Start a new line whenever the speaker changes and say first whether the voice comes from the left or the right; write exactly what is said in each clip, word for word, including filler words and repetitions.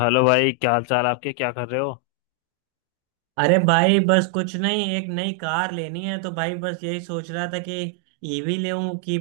left: Hello भाई, क्या हाल चाल आपके? क्या कर रहे हो?
right: अरे भाई बस कुछ नहीं, एक नई कार लेनी है। तो भाई बस यही सोच रहा था कि ईवी लूं कि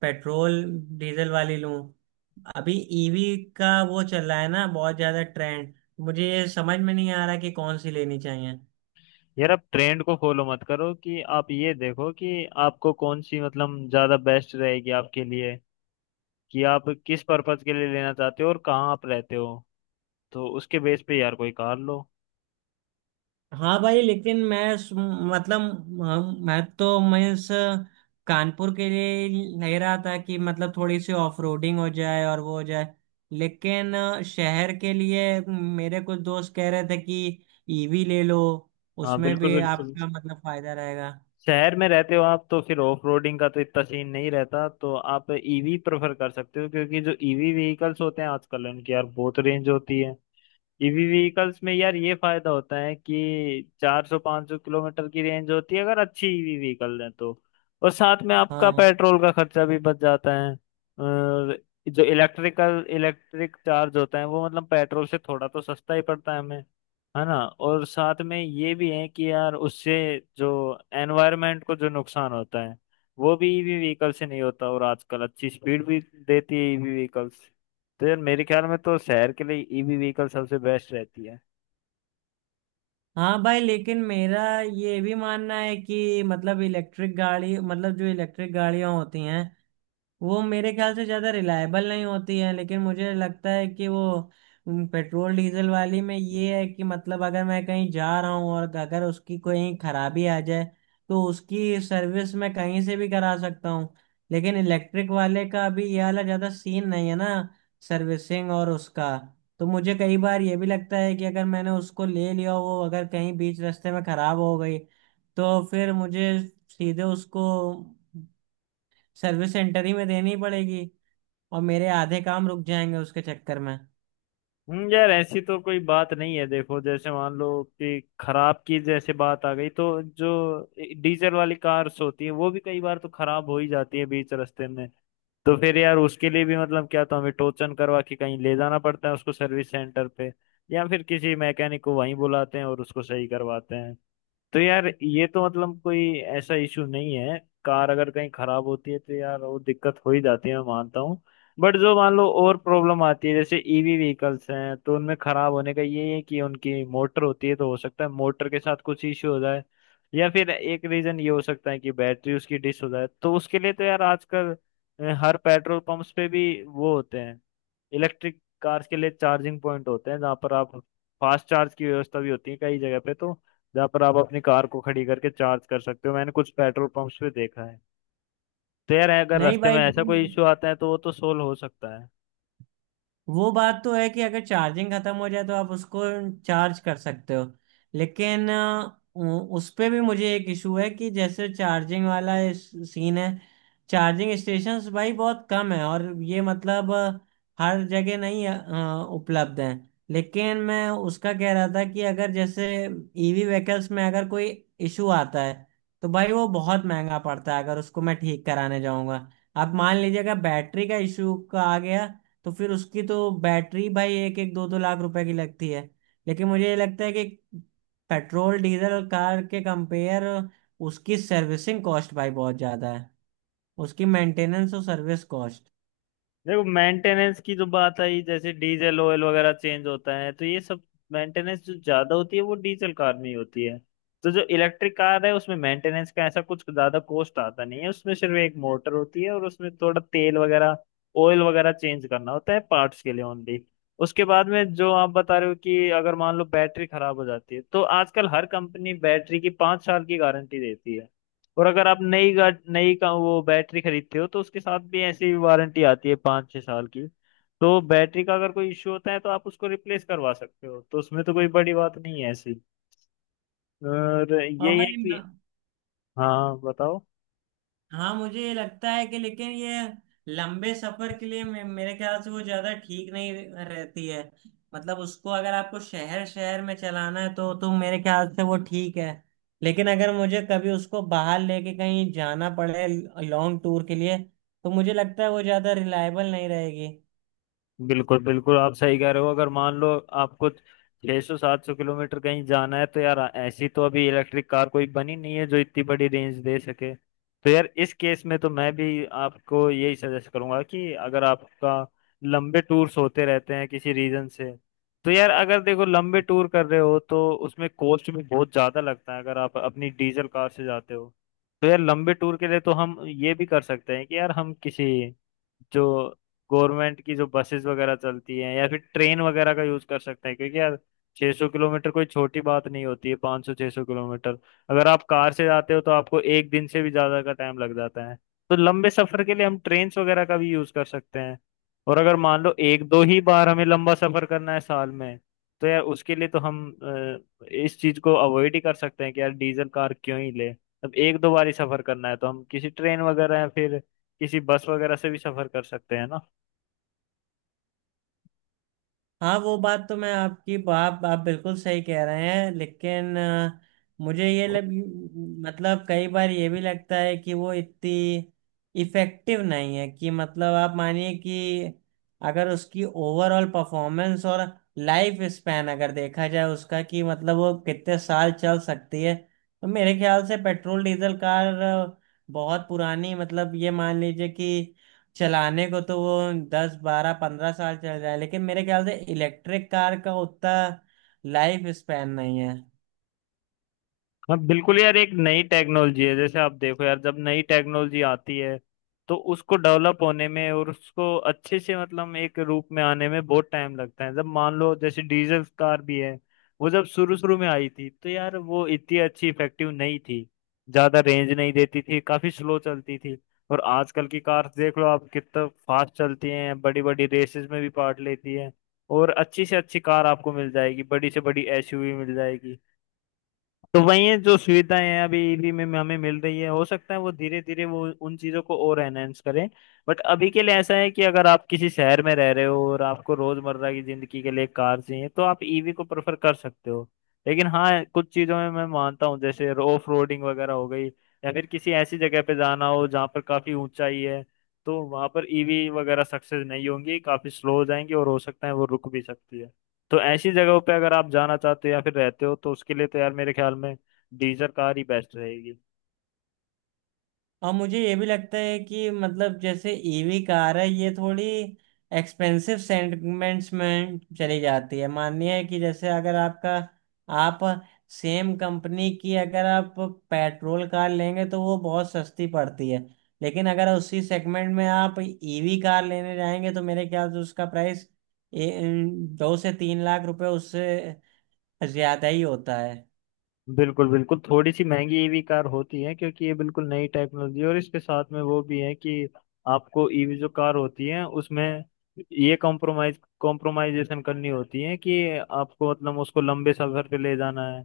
right: पेट्रोल डीजल वाली लूं। अभी ईवी का वो चल रहा है ना, बहुत ज्यादा ट्रेंड। मुझे ये समझ में नहीं आ रहा कि कौन सी लेनी चाहिए।
left: यार, आप ट्रेंड को फॉलो मत करो। कि आप ये देखो कि आपको कौन सी मतलब ज्यादा बेस्ट रहेगी आपके लिए, कि आप किस पर्पज के लिए लेना चाहते हो और कहाँ आप रहते हो। तो उसके बेस पे यार कोई कार लो।
right: हाँ भाई, लेकिन मैं सु- मतलब हम मैं तो मैं इस कानपुर के लिए ले रहा था कि मतलब थोड़ी सी ऑफ रोडिंग हो जाए और वो हो जाए। लेकिन अ, शहर के लिए मेरे कुछ दोस्त कह रहे थे कि ईवी ले लो,
left: हाँ,
right: उसमें
left: बिल्कुल
right: भी
left: बिल्कुल।
right: आपका मतलब फायदा रहेगा।
left: शहर में रहते हो आप तो फिर ऑफ रोडिंग का तो इतना सीन नहीं रहता, तो आप ईवी प्रेफर कर सकते हो, क्योंकि जो ईवी व्हीकल्स होते हैं आजकल, उनकी यार बहुत रेंज होती है। ईवी व्हीकल्स में यार ये फायदा होता है कि चार सौ से पांच सौ किलोमीटर की रेंज होती है, अगर अच्छी ईवी व्हीकल है तो। और साथ में आपका
right: हाँ,
left: पेट्रोल का खर्चा भी बच जाता है। और जो इलेक्ट्रिकल इलेक्ट्रिक चार्ज होता है वो मतलब पेट्रोल से थोड़ा तो सस्ता ही पड़ता है हमें, है ना। और साथ में ये भी है कि यार उससे जो एनवायरनमेंट को जो नुकसान होता है वो भी ईवी व्हीकल से नहीं होता, और आजकल अच्छी स्पीड भी देती है ईवी व्हीकल्स। तो यार मेरे ख्याल में तो शहर के लिए ईवी व्हीकल सबसे बेस्ट रहती है।
right: हाँ भाई, लेकिन मेरा ये भी मानना है कि मतलब इलेक्ट्रिक गाड़ी, मतलब जो इलेक्ट्रिक गाड़ियाँ होती हैं वो मेरे ख्याल से ज़्यादा रिलायबल नहीं होती है। लेकिन मुझे लगता है कि वो उम, पेट्रोल डीजल वाली में ये है कि मतलब अगर मैं कहीं जा रहा हूँ और अगर उसकी कोई खराबी आ जाए तो उसकी सर्विस मैं कहीं से भी करा सकता हूँ। लेकिन इलेक्ट्रिक वाले का अभी ये वाला ज़्यादा सीन नहीं है ना, सर्विसिंग और उसका। तो मुझे कई बार ये भी लगता है कि अगर मैंने उसको ले लिया, वो अगर कहीं बीच रास्ते में ख़राब हो गई तो फिर मुझे सीधे उसको सर्विस सेंटर ही में देनी पड़ेगी, और मेरे आधे काम रुक जाएंगे उसके चक्कर में।
left: हम्म, यार ऐसी तो कोई बात नहीं है। देखो, जैसे मान लो कि खराब की जैसे बात आ गई, तो जो डीजल वाली कार्स होती है वो भी कई बार तो खराब हो ही जाती है बीच रास्ते में। तो फिर यार उसके लिए भी, मतलब क्या, तो हमें टोचन करवा के कहीं ले जाना पड़ता है उसको सर्विस सेंटर पे, या फिर किसी मैकेनिक को वहीं बुलाते हैं और उसको सही करवाते हैं। तो यार ये तो मतलब कोई ऐसा इशू नहीं है। कार अगर कहीं खराब होती है तो यार वो दिक्कत हो ही जाती है, मैं मानता हूँ। बट जो मान लो और प्रॉब्लम आती है जैसे ईवी व्हीकल्स हैं, तो उनमें खराब होने का ये है कि उनकी मोटर होती है, तो हो सकता है मोटर के साथ कुछ इश्यू हो जाए, या फिर एक रीजन ये हो सकता है कि बैटरी उसकी डिस हो जाए। तो उसके लिए तो यार आजकल अ, हर पेट्रोल पंप्स पे भी वो होते हैं। इलेक्ट्रिक कार्स के लिए चार्जिंग पॉइंट होते हैं, जहाँ पर आप फास्ट चार्ज की व्यवस्था भी होती है कई जगह पे, तो जहाँ पर आप अपनी कार को खड़ी करके चार्ज कर सकते हो, मैंने कुछ पेट्रोल पंप्स पे देखा है। तो यार अगर
right: नहीं
left: रास्ते
right: भाई,
left: में ऐसा कोई
right: लेकिन
left: इशू आता है तो वो तो सोल्व हो सकता है।
right: वो बात तो है कि अगर चार्जिंग खत्म हो जाए तो आप उसको चार्ज कर सकते हो। लेकिन अ, उ- उस पे भी मुझे एक इशू है कि जैसे चार्जिंग वाला सीन है, चार्जिंग स्टेशंस भाई बहुत कम है, और ये मतलब अ, हर जगह नहीं अ, उपलब्ध है। लेकिन मैं उसका कह रहा था कि अगर जैसे ईवी व्हीकल्स में अगर कोई इशू आता है तो भाई वो बहुत महंगा पड़ता है अगर उसको मैं ठीक कराने जाऊंगा। अब मान लीजिए अगर बैटरी का इशू का आ गया, तो फिर उसकी तो बैटरी भाई एक एक दो दो लाख रुपए की लगती है। लेकिन मुझे ये लगता है कि पेट्रोल डीजल और कार के कंपेयर उसकी सर्विसिंग कॉस्ट भाई बहुत ज्यादा है, उसकी मेंटेनेंस और सर्विस कॉस्ट।
left: देखो, मेंटेनेंस की जो बात आई, जैसे डीजल ऑयल वगैरह चेंज होता है, तो ये सब मेंटेनेंस जो ज्यादा होती है वो डीजल कार में ही होती है। तो जो इलेक्ट्रिक कार है उसमें मेंटेनेंस का ऐसा कुछ ज्यादा कॉस्ट आता नहीं है, उसमें सिर्फ एक मोटर होती है और उसमें थोड़ा तेल वगैरह, ऑयल वगैरह चेंज करना होता है पार्ट्स के लिए ओनली। उसके बाद में जो आप बता रहे हो कि अगर मान लो बैटरी खराब हो जाती है, तो आजकल हर कंपनी बैटरी की पाँच साल की गारंटी देती है। और अगर आप नई गा नई का वो बैटरी खरीदते हो तो उसके साथ भी ऐसी वारंटी आती है पाँच छः साल की। तो बैटरी का अगर कोई इश्यू होता है तो आप उसको रिप्लेस करवा सकते हो, तो उसमें तो कोई बड़ी बात नहीं है ऐसी। और
right: और
left: यही है
right: भाई
left: कि,
right: म-
left: हाँ बताओ।
right: हाँ, मुझे ये लगता है कि लेकिन ये लंबे सफर के लिए मे- मेरे ख्याल से वो ज्यादा ठीक नहीं रह- रहती है। मतलब उसको अगर आपको शहर शहर में चलाना है तो तो मेरे ख्याल से वो ठीक है। लेकिन अगर मुझे कभी उसको बाहर लेके कहीं जाना पड़े, लॉन्ग टूर के लिए, तो मुझे लगता है वो ज्यादा रिलायबल नहीं रहेगी।
left: बिल्कुल बिल्कुल, आप सही कह रहे हो। अगर मान लो आपको छह सौ सात सौ किलोमीटर कहीं जाना है तो यार ऐसी तो अभी इलेक्ट्रिक कार कोई बनी नहीं है जो इतनी बड़ी रेंज दे सके। तो यार इस केस में तो मैं भी आपको यही सजेस्ट करूंगा कि अगर आपका लंबे टूर्स होते रहते हैं किसी रीजन से, तो यार अगर देखो लंबे टूर कर रहे हो तो उसमें कॉस्ट भी बहुत ज्यादा लगता है अगर आप अपनी डीजल कार से जाते हो। तो यार लंबे टूर के लिए तो हम ये भी कर सकते हैं कि यार हम किसी, जो गवर्नमेंट की जो बसेस वगैरह चलती हैं या फिर ट्रेन वगैरह का यूज कर सकते हैं, क्योंकि यार छह सौ किलोमीटर कोई छोटी बात नहीं होती है। पांच सौ छह सौ किलोमीटर अगर आप कार से जाते हो तो आपको एक दिन से भी ज्यादा का टाइम लग जाता है। तो लंबे सफर के लिए हम ट्रेन्स वगैरह का भी यूज कर सकते हैं। और अगर मान लो एक दो ही बार हमें लंबा सफर करना है साल में, तो यार उसके लिए तो हम अ, इस चीज को अवॉइड ही कर सकते हैं कि यार डीजल कार क्यों ही ले। अब एक दो बार ही सफर करना है तो हम किसी ट्रेन वगैरह या फिर किसी बस वगैरह से भी सफर कर सकते हैं ना।
right: हाँ, वो बात तो मैं आपकी, आप आप बिल्कुल सही कह रहे हैं। लेकिन अ, मुझे ये लग, मतलब कई बार ये भी लगता है कि वो इतनी इफेक्टिव नहीं है, कि मतलब आप मानिए कि अगर उसकी ओवरऑल परफॉर्मेंस और लाइफ स्पैन अगर देखा जाए उसका, कि मतलब वो कितने साल चल सकती है, तो मेरे ख्याल से पेट्रोल डीजल कार अ, बहुत पुरानी, मतलब ये मान लीजिए कि चलाने को तो वो दस बारह पंद्रह साल चल जाए, लेकिन मेरे ख्याल से इलेक्ट्रिक कार का उतना लाइफ स्पैन नहीं है।
left: हाँ, बिल्कुल यार, एक नई टेक्नोलॉजी है। जैसे आप देखो यार, जब नई टेक्नोलॉजी आती है तो उसको डेवलप होने में और उसको अच्छे से मतलब एक रूप में आने में बहुत टाइम लगता है। जब मान लो जैसे डीजल कार भी है, वो जब शुरू शुरू में आई थी तो यार वो इतनी अच्छी इफेक्टिव नहीं थी, ज्यादा रेंज नहीं देती थी, काफी स्लो चलती थी। और आजकल की कार्स देख लो आप, कितना फास्ट चलती हैं, बड़ी बड़ी रेसेस में भी पार्ट लेती हैं, और अच्छी से अच्छी कार आपको मिल जाएगी, बड़ी से बड़ी एसयूवी मिल जाएगी। तो वही है, जो सुविधाएं हैं अभी ईबी में हमें मिल रही है, हो सकता है वो धीरे धीरे वो उन चीजों को और एनहेंस करें। बट अभी के लिए ऐसा है कि अगर आप किसी शहर में रह रहे हो और आपको रोजमर्रा की जिंदगी के लिए कार चाहिए तो आप ईवी को प्रेफर कर सकते हो। लेकिन हाँ, कुछ चीजों में मैं मानता हूँ, जैसे ऑफ रोडिंग वगैरह हो गई, या फिर किसी ऐसी जगह पे जाना हो जहाँ पर काफी ऊंचाई है, तो वहां पर ईवी वगैरह सक्सेस नहीं होंगी, काफी स्लो हो जाएंगी, और हो सकता है वो रुक भी सकती है। तो ऐसी जगहों पे अगर आप जाना चाहते हो या फिर रहते हो, तो उसके लिए तो यार मेरे ख्याल में डीजर कार ही बेस्ट रहेगी।
right: और मुझे ये भी लगता है कि मतलब जैसे ईवी कार है, ये थोड़ी एक्सपेंसिव सेगमेंट्स में चली जाती है। मानिए कि जैसे अगर आपका, आप सेम कंपनी की अगर आप पेट्रोल कार लेंगे तो वो बहुत सस्ती पड़ती है, लेकिन अगर उसी सेगमेंट में आप ईवी कार लेने जाएंगे तो मेरे ख्याल से उसका प्राइस दो से तीन लाख रुपए उससे ज्यादा ही होता है।
left: बिल्कुल बिल्कुल, थोड़ी सी महंगी ईवी कार होती है, क्योंकि ये बिल्कुल नई टेक्नोलॉजी है, और इसके साथ में वो भी है कि आपको ईवी जो कार होती है उसमें ये कॉम्प्रोमाइज कॉम्प्रोमाइजेशन करनी होती है कि आपको मतलब उसको लंबे सफर पे ले जाना है।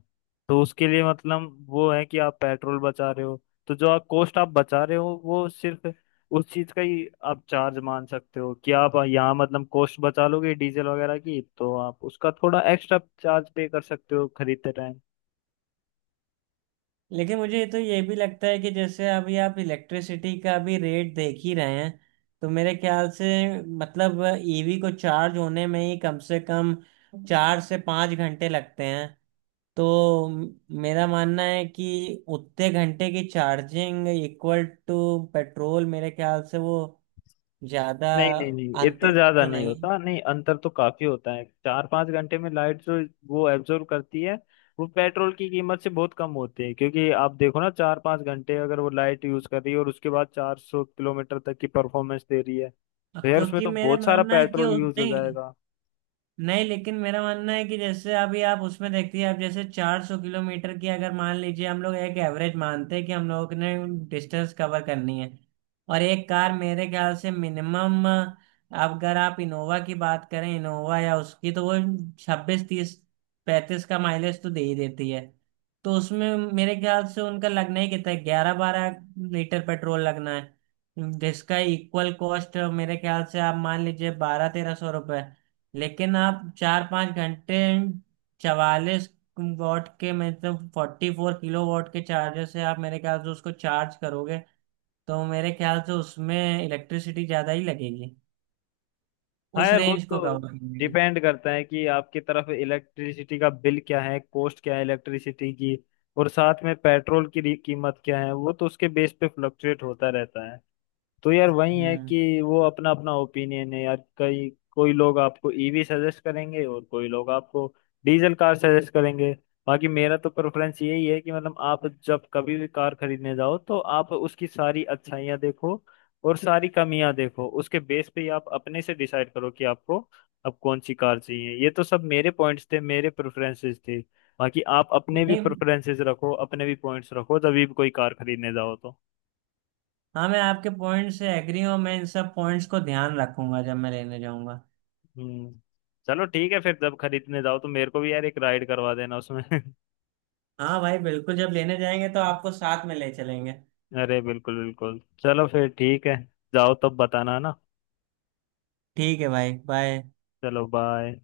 left: तो उसके लिए मतलब वो है कि आप पेट्रोल बचा रहे हो, तो जो आप कॉस्ट आप बचा रहे हो वो सिर्फ उस चीज का ही आप चार्ज मान सकते हो, कि आप यहाँ मतलब कॉस्ट बचा लोगे डीजल वगैरह की, तो आप उसका थोड़ा एक्स्ट्रा चार्ज पे कर सकते हो खरीदते टाइम।
right: लेकिन मुझे तो ये भी लगता है कि जैसे अभी आप इलेक्ट्रिसिटी का भी रेट देख ही रहे हैं, तो मेरे ख्याल से, मतलब ईवी को चार्ज होने में ही कम से कम चार से पाँच घंटे लगते हैं। तो म- मेरा मानना है कि उतने घंटे की चार्जिंग इक्वल टू पेट्रोल, मेरे ख्याल से वो ज़्यादा
left: नहीं नहीं नहीं, इतना
right: अंतर
left: ज्यादा
right: तो
left: नहीं
right: नहीं है।
left: होता, नहीं अंतर तो काफी होता है। चार पांच घंटे में लाइट जो वो एब्जॉर्ब करती है, वो पेट्रोल की कीमत से बहुत कम होती है, क्योंकि आप देखो ना, चार पांच घंटे अगर वो लाइट यूज कर रही है और उसके बाद चार सौ किलोमीटर तक की परफॉर्मेंस दे रही है, तो यार उसमें
right: क्योंकि
left: तो
right: मेरे
left: बहुत सारा
right: मानना है कि
left: पेट्रोल
right: उस-
left: यूज हो
right: नहीं,
left: जाएगा।
right: नहीं, लेकिन मेरा मानना है कि जैसे अभी आप उसमें देखती है, आप जैसे चार सौ किलोमीटर की, अगर मान लीजिए हम लोग एक एवरेज मानते हैं कि हम लोगों ने डिस्टेंस कवर करनी है, और एक कार मेरे ख्याल से मिनिमम, अगर आप इनोवा की बात करें, इनोवा या उसकी, तो वो छब्बीस तीस पैंतीस का माइलेज तो दे ही देती है। तो उसमें मेरे ख्याल से उनका लगना ही कितना है, ग्यारह बारह लीटर पेट्रोल लगना है, जिसका इक्वल कॉस्ट मेरे ख्याल से आप मान लीजिए बारह तेरह सौ रुपए। लेकिन आप चार पाँच घंटे चवालीस वॉट के, मतलब फोर्टी फोर किलो वॉट के चार्जर से आप मेरे ख्याल से उसको चार्ज करोगे, तो मेरे ख्याल से उसमें इलेक्ट्रिसिटी ज़्यादा ही लगेगी,
left: हाँ
right: उस
left: यार, वो
right: रेंज को
left: तो
right: कवर करने की।
left: डिपेंड करता है कि आपकी तरफ इलेक्ट्रिसिटी का बिल क्या है, कॉस्ट क्या है इलेक्ट्रिसिटी की, और साथ में पेट्रोल की री- कीमत क्या है, वो तो उसके बेस पे फ्लक्चुएट होता रहता है। तो यार वही है
right: हम्म।
left: कि वो अपना अपना ओपिनियन है यार। कई कोई लोग आपको ईवी सजेस्ट करेंगे और कोई लोग आपको डीजल कार सजेस्ट करेंगे। बाकी मेरा तो प्रेफरेंस यही है कि, मतलब आप जब कभी भी कार खरीदने जाओ तो आप उसकी सारी अच्छाइयाँ देखो और सारी कमियां देखो, उसके बेस पे ही आप अपने से डिसाइड करो कि आपको अब कौन सी कार चाहिए। ये तो सब मेरे पॉइंट्स थे, मेरे प्रेफरेंसेस थे। बाकी आप अपने भी
right: नहीं,
left: प्रेफरेंसेस रखो, अपने भी पॉइंट्स रखो, तभी भी कोई कार खरीदने जाओ तो।
right: हाँ, मैं आपके पॉइंट से एग्री हूँ। मैं इन सब पॉइंट्स को ध्यान रखूंगा जब मैं लेने जाऊंगा।
left: हम्म। चलो ठीक है फिर, जब खरीदने जाओ तो मेरे को भी यार एक राइड करवा देना उसमें।
right: हाँ भाई, बिल्कुल, जब लेने जाएंगे तो आपको साथ में ले चलेंगे।
left: अरे बिल्कुल बिल्कुल, चलो फिर ठीक है। जाओ तब बताना ना।
right: ठीक है भाई, बाय।
left: चलो बाय।